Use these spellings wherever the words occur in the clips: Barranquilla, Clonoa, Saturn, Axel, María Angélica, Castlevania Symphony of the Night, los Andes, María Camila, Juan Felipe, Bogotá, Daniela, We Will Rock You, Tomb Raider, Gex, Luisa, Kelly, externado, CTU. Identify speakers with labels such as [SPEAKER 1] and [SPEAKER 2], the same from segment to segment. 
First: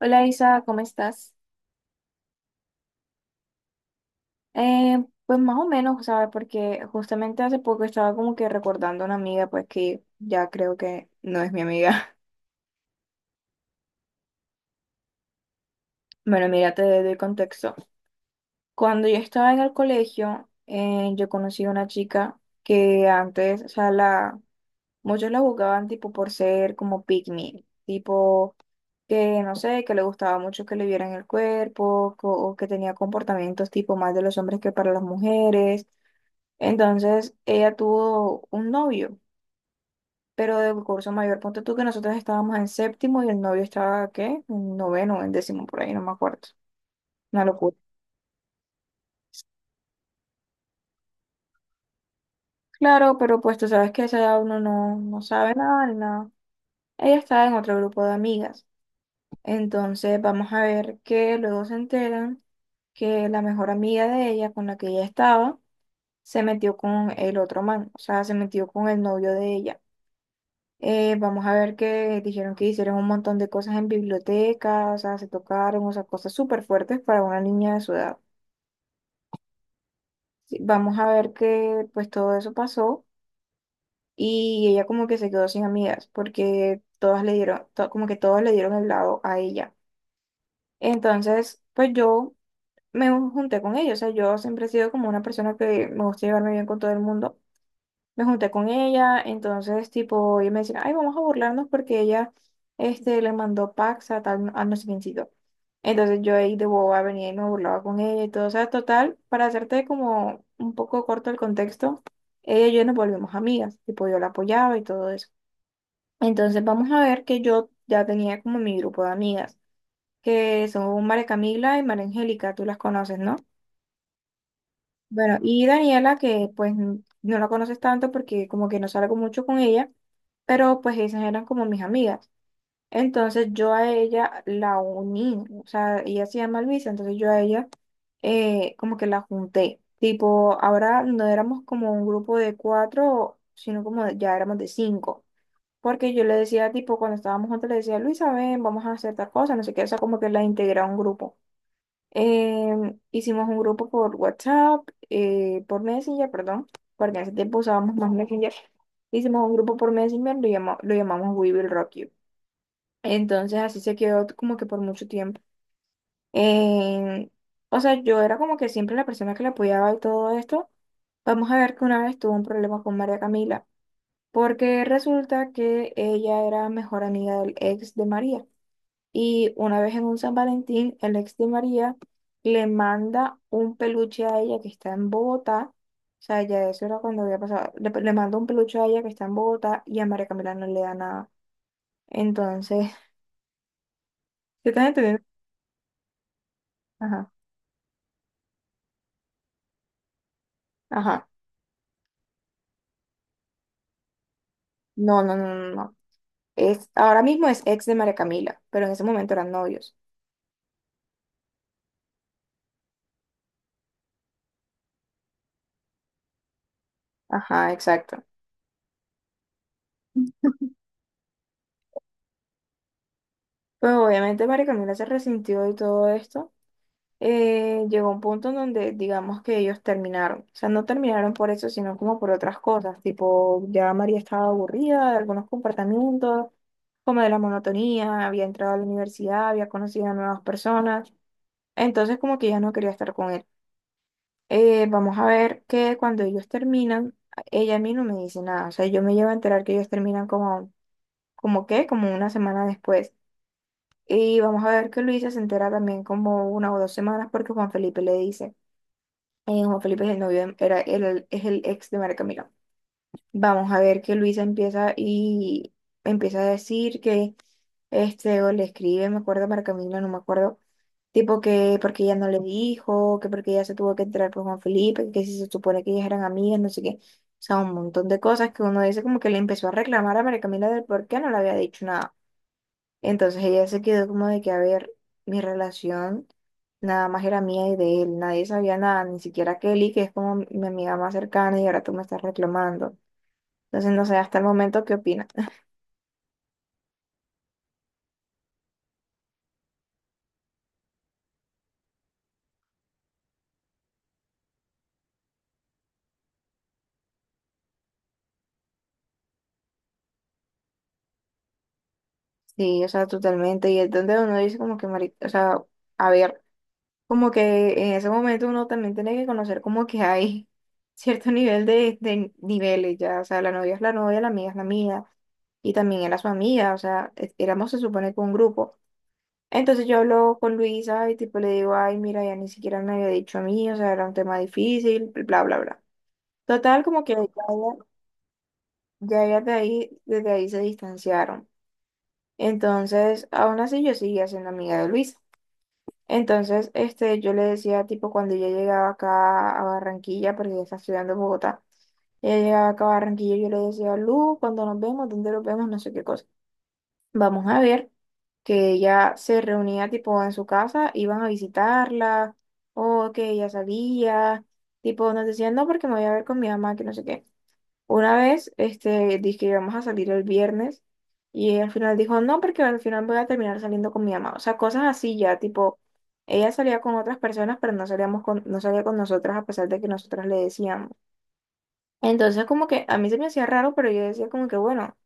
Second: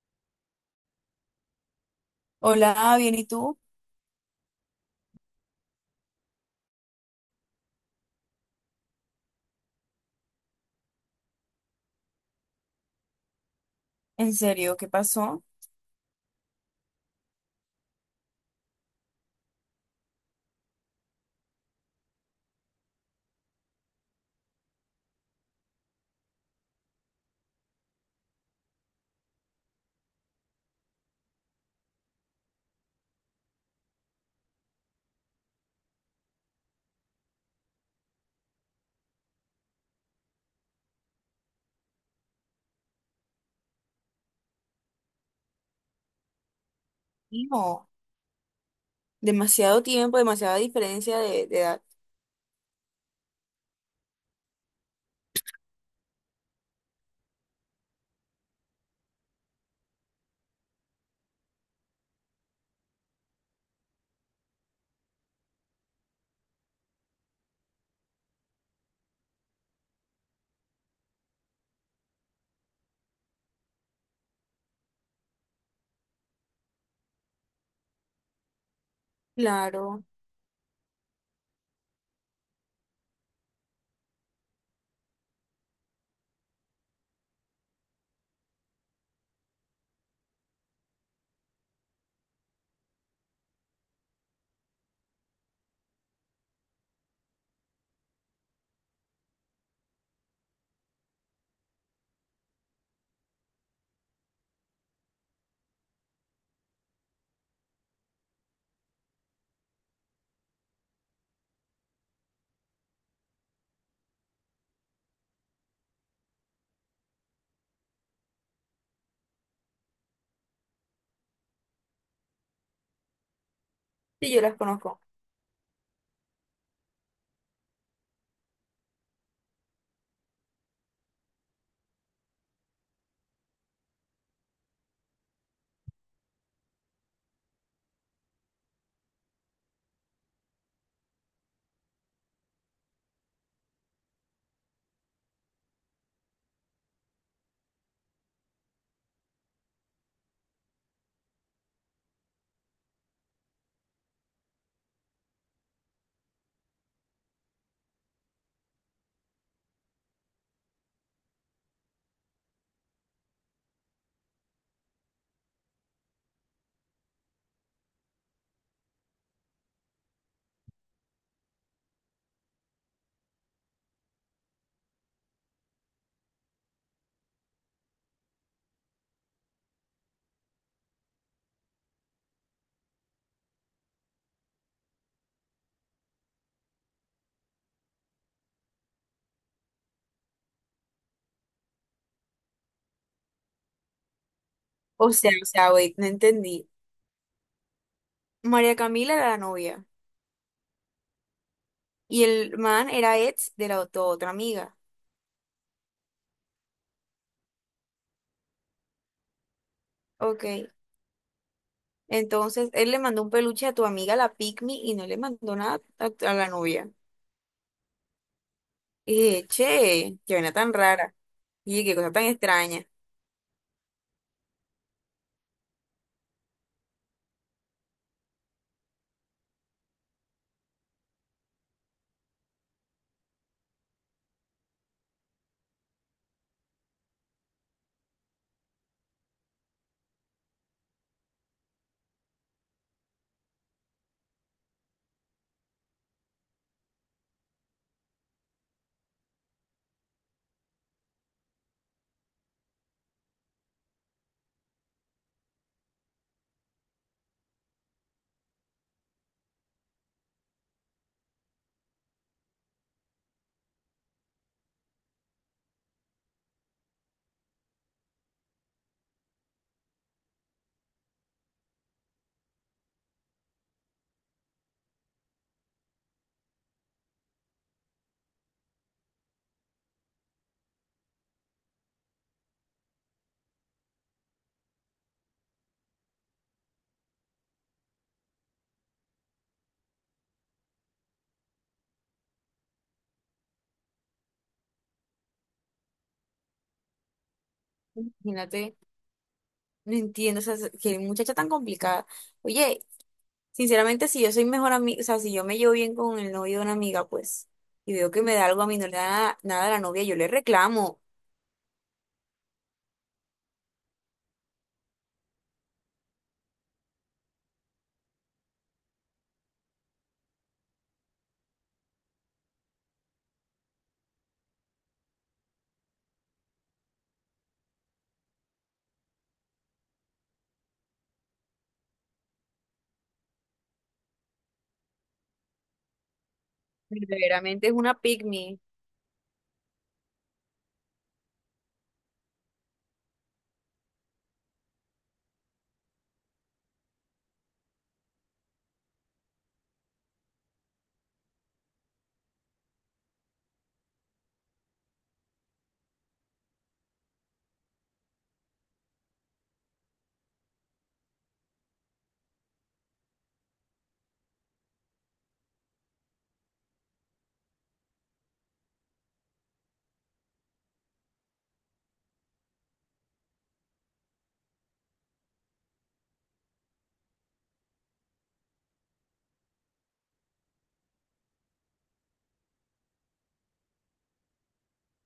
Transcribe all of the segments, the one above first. [SPEAKER 1] Hola Isa, ¿cómo estás?
[SPEAKER 2] Hola, bien, ¿y tú?
[SPEAKER 1] Pues más o menos, ¿sabes? Porque justamente hace poco estaba como que recordando a una amiga, pues que ya creo que no es mi amiga.
[SPEAKER 2] ¿En serio? ¿Qué pasó?
[SPEAKER 1] Bueno, mira, te doy el contexto. Cuando yo estaba en el colegio, yo conocí a una chica que antes, o sea, la, muchos la juzgaban tipo por ser como pick me, tipo que no sé, que le gustaba mucho que le vieran el cuerpo o que tenía comportamientos tipo más de los hombres que para las mujeres. Entonces ella tuvo un novio, pero del curso mayor. Ponte tú que nosotros estábamos en séptimo y el novio estaba, ¿qué? En noveno, en décimo, por ahí, no me acuerdo. Una locura.
[SPEAKER 2] No, demasiado tiempo, demasiada diferencia de edad.
[SPEAKER 1] Claro, pero pues tú sabes que a esa edad uno no sabe nada ni nada. Ella estaba en otro grupo de amigas. Entonces vamos a ver que luego se enteran que la mejor amiga de ella con la que ella estaba se metió con el otro man, o sea, se metió con el novio de ella. Vamos a ver que dijeron que hicieron un montón de cosas en bibliotecas, o sea, se tocaron, o sea, cosas súper fuertes para una niña de su edad.
[SPEAKER 2] Claro,
[SPEAKER 1] Sí, vamos a ver que pues todo eso pasó y ella como que se quedó sin amigas porque todas le dieron, como que todos le dieron el lado a ella. Entonces, pues yo me junté con ellos, o sea, yo siempre he sido como una persona que me gusta llevarme bien con todo el mundo. Me junté con ella, entonces tipo, ella me decía, ay, vamos a burlarnos porque ella le mandó packs a tal, a no sé quiéncito. Entonces yo ahí de boba venía y me burlaba con ella y todo, o sea, total, para hacerte como un poco corto el contexto, ella y yo nos volvimos amigas, tipo yo la apoyaba y todo eso. Entonces vamos a ver que yo ya tenía como mi grupo de amigas, que son María Camila y María Angélica, tú las conoces, ¿no?
[SPEAKER 2] sí, yo las conozco.
[SPEAKER 1] Bueno, y Daniela, que pues no la conoces tanto porque como que no salgo mucho con ella, pero pues esas eran como mis amigas. Entonces yo a ella la uní, o sea, ella se llama Luisa, entonces yo a ella como que la junté. Tipo, ahora no éramos como un grupo de cuatro, sino ya éramos de cinco. Porque yo le decía, tipo, cuando estábamos juntos, le decía, Luisa, ven, vamos a hacer tal cosa, no sé qué, o sea, como que la integré a un grupo. Hicimos un grupo por WhatsApp, por Messenger, perdón, porque en ese tiempo usábamos más Messenger. Hicimos un grupo por Messenger, lo llamamos We Will Rock You. Entonces así se quedó como que por mucho tiempo. Em, o sea, yo era como que siempre la persona que la apoyaba y todo esto. Vamos a ver que una vez tuvo un problema con María Camila, porque resulta que ella era mejor amiga del ex de María. Y una vez en un San Valentín, el ex de María le manda un peluche a ella que está en Bogotá. O sea, ya eso era cuando había pasado. Le manda un peluche a ella que está en Bogotá y a María Camila no le da nada. Entonces, ¿te estás
[SPEAKER 2] O
[SPEAKER 1] entendiendo?
[SPEAKER 2] sea, o sea, wait, no entendí.
[SPEAKER 1] Ajá,
[SPEAKER 2] María Camila era la novia
[SPEAKER 1] ajá.
[SPEAKER 2] y el man era ex de la tu otra amiga.
[SPEAKER 1] No, no, no, no, no. Es, ahora mismo es ex de María Camila, pero en ese momento eran novios.
[SPEAKER 2] Ok, entonces él le mandó un peluche a tu amiga, la Pygmy, y no le mandó nada a la novia.
[SPEAKER 1] Ajá, exacto.
[SPEAKER 2] Y dije, che, qué vaina tan rara. Y qué cosa tan extraña.
[SPEAKER 1] Pues obviamente María Camila se resintió y todo esto. Llegó un punto en donde digamos que ellos terminaron. O sea, no terminaron por eso, sino como por otras cosas. Tipo, ya María estaba aburrida de algunos comportamientos, como de la monotonía, había entrado a la universidad, había conocido a nuevas personas. Entonces como que ya no quería estar con él. Vamos a ver que cuando ellos terminan, ella a mí no me dice nada. O sea, yo me llevo a enterar que ellos terminan como, como qué, como una semana después. Y vamos a ver que Luisa se entera también como una o dos semanas porque Juan Felipe le dice. Juan Felipe es el novio, era, es el ex de María Camila. Vamos a ver que Luisa empieza y empieza a decir que o le escribe, me acuerdo, María Camila, no me acuerdo, tipo que porque ella no le dijo, que porque ella se tuvo que entrar por Juan Felipe, que si se supone que ellas eran amigas, no sé qué. O sea, un montón de cosas que uno dice como que le empezó a reclamar a María Camila del por qué no le había dicho nada. Entonces ella se quedó como de que, a ver, mi relación nada más era mía y de él, nadie sabía nada, ni siquiera Kelly, que es como mi amiga más cercana y ahora tú me estás reclamando. Entonces, no sé, hasta el momento, ¿qué opinas?
[SPEAKER 2] Imagínate, no entiendo, o sea, qué muchacha tan complicada. Oye, sinceramente, si yo soy mejor amiga, o sea, si yo me llevo bien con el novio de una amiga, pues, y veo que me da algo a mí, no le da nada, nada a la novia, yo le reclamo.
[SPEAKER 1] Sí, o sea, totalmente. Y es donde uno dice como que, o sea, a ver, como que en ese momento uno también tiene que conocer como que hay cierto nivel de niveles ya, o sea, la novia es la novia, la amiga es la amiga, y también era su amiga, o sea, éramos se supone que un grupo. Entonces yo hablo con Luisa y tipo le digo, ay, mira, ya ni siquiera me había dicho a mí, o sea, era un tema difícil, bla, bla, bla. Total, como que ya,
[SPEAKER 2] Verdaderamente es
[SPEAKER 1] ella-
[SPEAKER 2] una pick me.
[SPEAKER 1] ya ellas de ahí, desde ahí se distanciaron. Entonces, aún así yo seguía siendo amiga de Luisa. Entonces, yo le decía, tipo, cuando ella llegaba acá a Barranquilla, porque ella está estudiando en Bogotá, ella llegaba acá a Barranquilla, yo le decía, Lu, cuando nos vemos, ¿dónde nos vemos? No sé qué cosa. Vamos a ver que ella se reunía tipo en su casa, iban a visitarla, o que ella sabía, tipo nos decían no porque me voy a ver con mi mamá, que no sé qué. Una vez, dije que íbamos a salir el viernes y ella al final dijo no porque al final voy a terminar saliendo con mi mamá. O sea, cosas así ya, tipo, ella salía con otras personas, pero no salíamos no salía con nosotras a pesar de que nosotras le decíamos. Entonces como que a mí se me hacía raro, pero yo decía como que bueno,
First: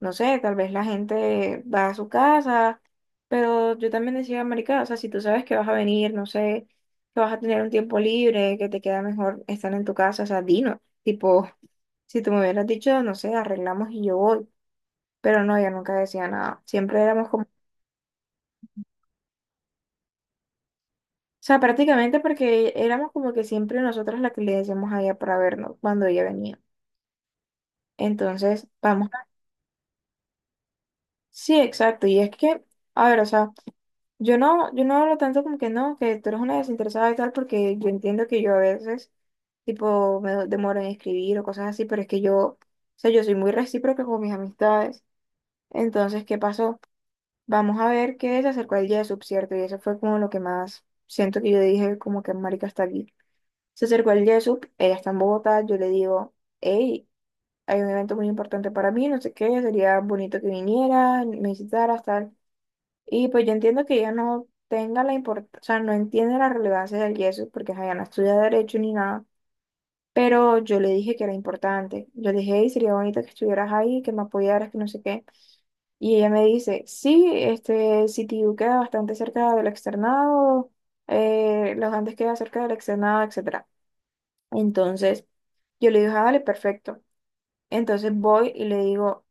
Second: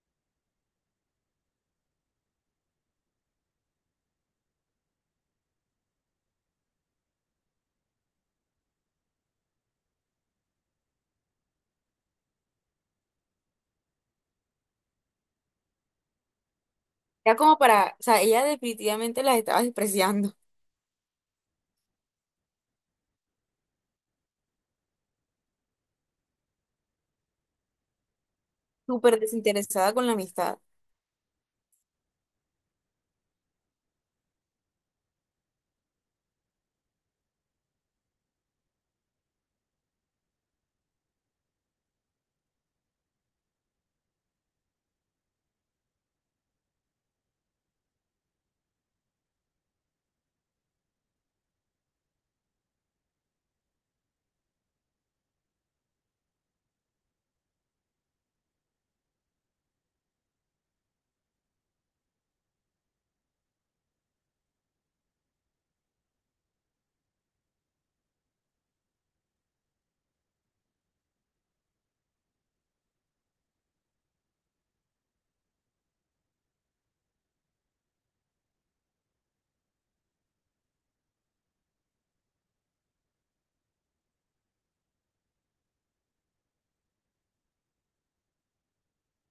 [SPEAKER 1] no sé, tal vez la gente va a su casa, pero yo también decía, marica, o sea, si tú sabes que vas a venir, no sé, que vas a tener un tiempo libre, que te queda mejor estar en tu casa, o sea, dino, tipo, si tú me hubieras dicho, no sé, arreglamos y yo voy, pero no, ella nunca decía nada, siempre éramos
[SPEAKER 2] Ya
[SPEAKER 1] como, o
[SPEAKER 2] como para, o sea, ella definitivamente las estaba despreciando,
[SPEAKER 1] sea, prácticamente porque éramos como que siempre nosotras las que le decíamos a ella para vernos cuando ella venía. Entonces, vamos.
[SPEAKER 2] súper desinteresada con la amistad.
[SPEAKER 1] Sí, exacto. Y es que, a ver, o sea, yo no hablo tanto como que no, que tú eres una desinteresada y tal, porque yo entiendo que yo a veces, tipo, demoro en escribir o cosas así, pero es que yo, o sea, yo soy muy recíproca con mis amistades. Entonces, ¿qué pasó? Vamos a ver qué se acercó el día de sub, ¿cierto? Y eso fue como lo que más siento que yo dije, como que marica está aquí. Se acercó el día de sub, ella está en Bogotá, yo le digo, hey, hay un evento muy importante para mí, no sé qué, sería bonito que vinieras, me visitaras, tal. Y pues yo entiendo que ella no tenga la importancia, o sea, no entiende la relevancia del yeso porque ajá, ella no estudia derecho ni nada, pero yo le dije que era importante. Yo le dije, "Ey, sería bonito que estuvieras ahí, que me apoyaras, que no sé qué". Y ella me dice, sí, este CTU queda bastante cerca del externado, los Andes queda cerca del externado, etcétera. Entonces yo le dije, ah, vale, perfecto. Entonces voy y le digo,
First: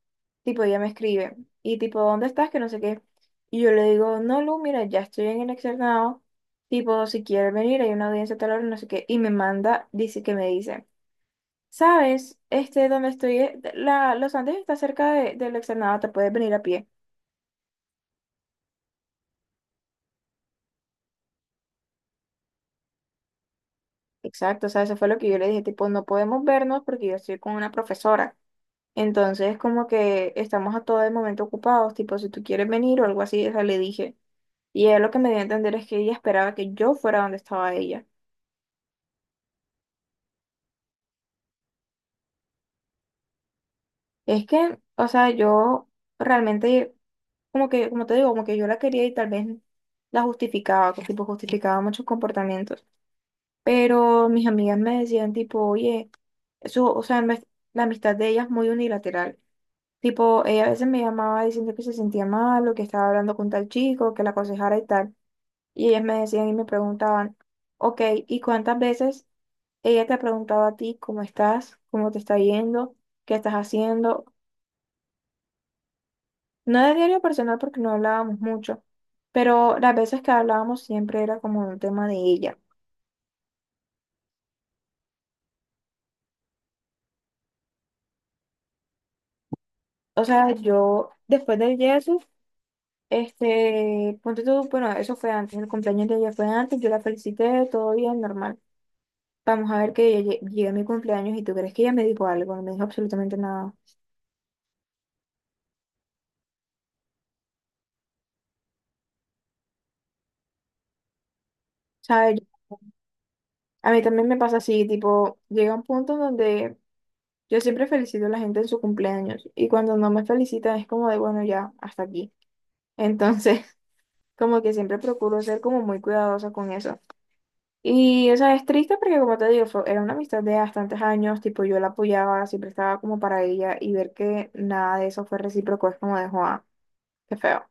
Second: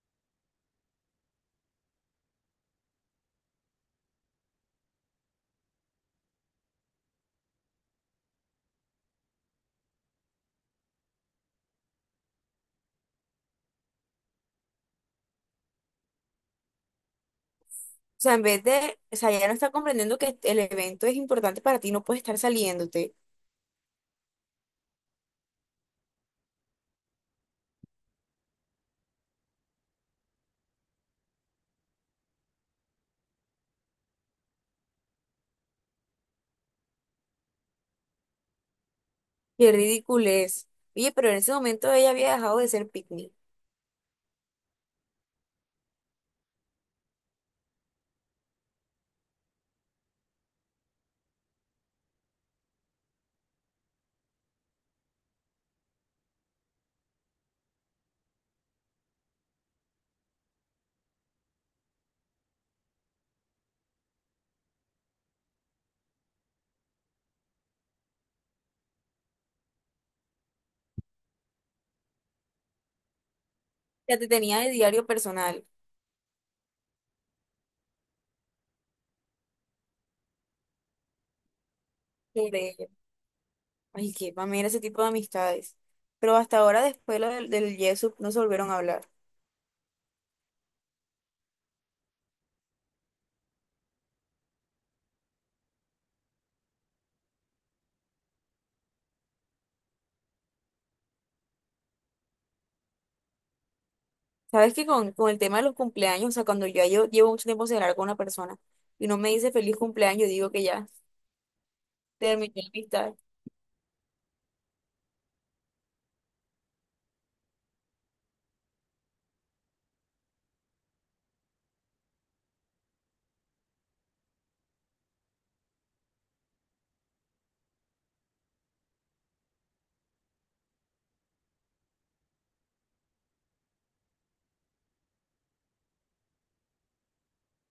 [SPEAKER 1] tipo, ella me escribe, y tipo, ¿dónde estás? Que no sé qué. Y yo le digo, no, Lu, mira, ya estoy en el externado, tipo, si quieres venir, hay una audiencia a tal hora, no sé qué. Y me manda, dice que me dice, ¿sabes? Donde estoy, Los Andes está cerca del externado, te puedes venir a pie.
[SPEAKER 2] O sea, en vez de, o sea, ella no está comprendiendo que el evento es importante para ti, no puedes estar saliéndote.
[SPEAKER 1] Exacto, o sea, eso fue lo que yo le dije, tipo, no podemos vernos porque yo estoy con una profesora. Entonces, como que estamos a todo el momento ocupados, tipo, si tú quieres venir o algo así, o sea, le dije. Y él lo que me dio a entender es que ella esperaba que yo fuera donde estaba ella.
[SPEAKER 2] Qué ridículo es. Oye, pero en ese momento ella había dejado de ser pick me.
[SPEAKER 1] Es que, o sea, yo realmente, como que, como te digo, como que yo la quería y tal vez la justificaba, tipo, justificaba muchos comportamientos. Pero mis amigas me decían, tipo, oye, eso, o sea, la amistad de ella es muy unilateral. Tipo, ella a veces me llamaba diciendo que se sentía mal o que estaba hablando con tal chico, que la aconsejara y tal. Y ellas me decían y me preguntaban, ok, ¿y cuántas veces ella te ha preguntado a ti cómo estás, cómo te está yendo, qué estás
[SPEAKER 2] Ya
[SPEAKER 1] haciendo?
[SPEAKER 2] te tenía de diario personal
[SPEAKER 1] No de diario personal porque no hablábamos mucho, pero las veces que hablábamos siempre era como un tema de ella.
[SPEAKER 2] sobre ella. Ay, que, para mí era ese tipo de amistades. Pero hasta ahora, después lo del, del Yesup, no se volvieron a hablar.
[SPEAKER 1] O sea, yo después del Jesús, ponte tú, bueno, eso fue antes, el cumpleaños de ella fue antes, yo la felicité, todo bien, normal. Vamos a ver que ella llegue a mi cumpleaños y tú crees que ella me dijo algo, no me dijo absolutamente nada.
[SPEAKER 2] Sabes que con el tema de los cumpleaños, o sea, cuando ya yo llevo mucho tiempo sin hablar con una persona y no me dice feliz cumpleaños, yo digo que ya
[SPEAKER 1] ¿Sabes?
[SPEAKER 2] terminé la amistad.
[SPEAKER 1] A mí también me pasa así, tipo, llega un punto donde yo siempre felicito a la gente en su cumpleaños y cuando no me felicitan es como de, bueno, ya, hasta aquí. Entonces, como que siempre procuro ser como muy cuidadosa con eso. Y, o sea, es triste porque, como te digo, era una amistad de bastantes años, tipo, yo la apoyaba, siempre estaba como para ella y ver que nada de eso fue recíproco es como de, Juan, qué feo.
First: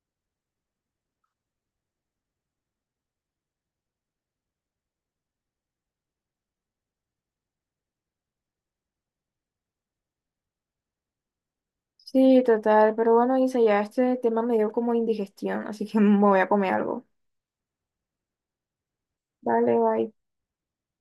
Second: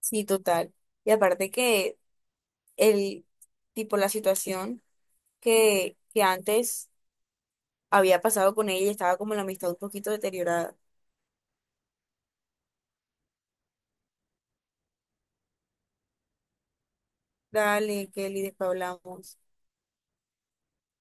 [SPEAKER 2] Sí, total. Y aparte que el tipo, la situación que antes había pasado con ella, estaba como la amistad un poquito deteriorada.
[SPEAKER 1] Sí, total, pero bueno, Isa, ya este tema me dio como indigestión, así que me voy a comer algo.
[SPEAKER 2] Dale, Kelly, después hablamos.
[SPEAKER 1] Dale, bye.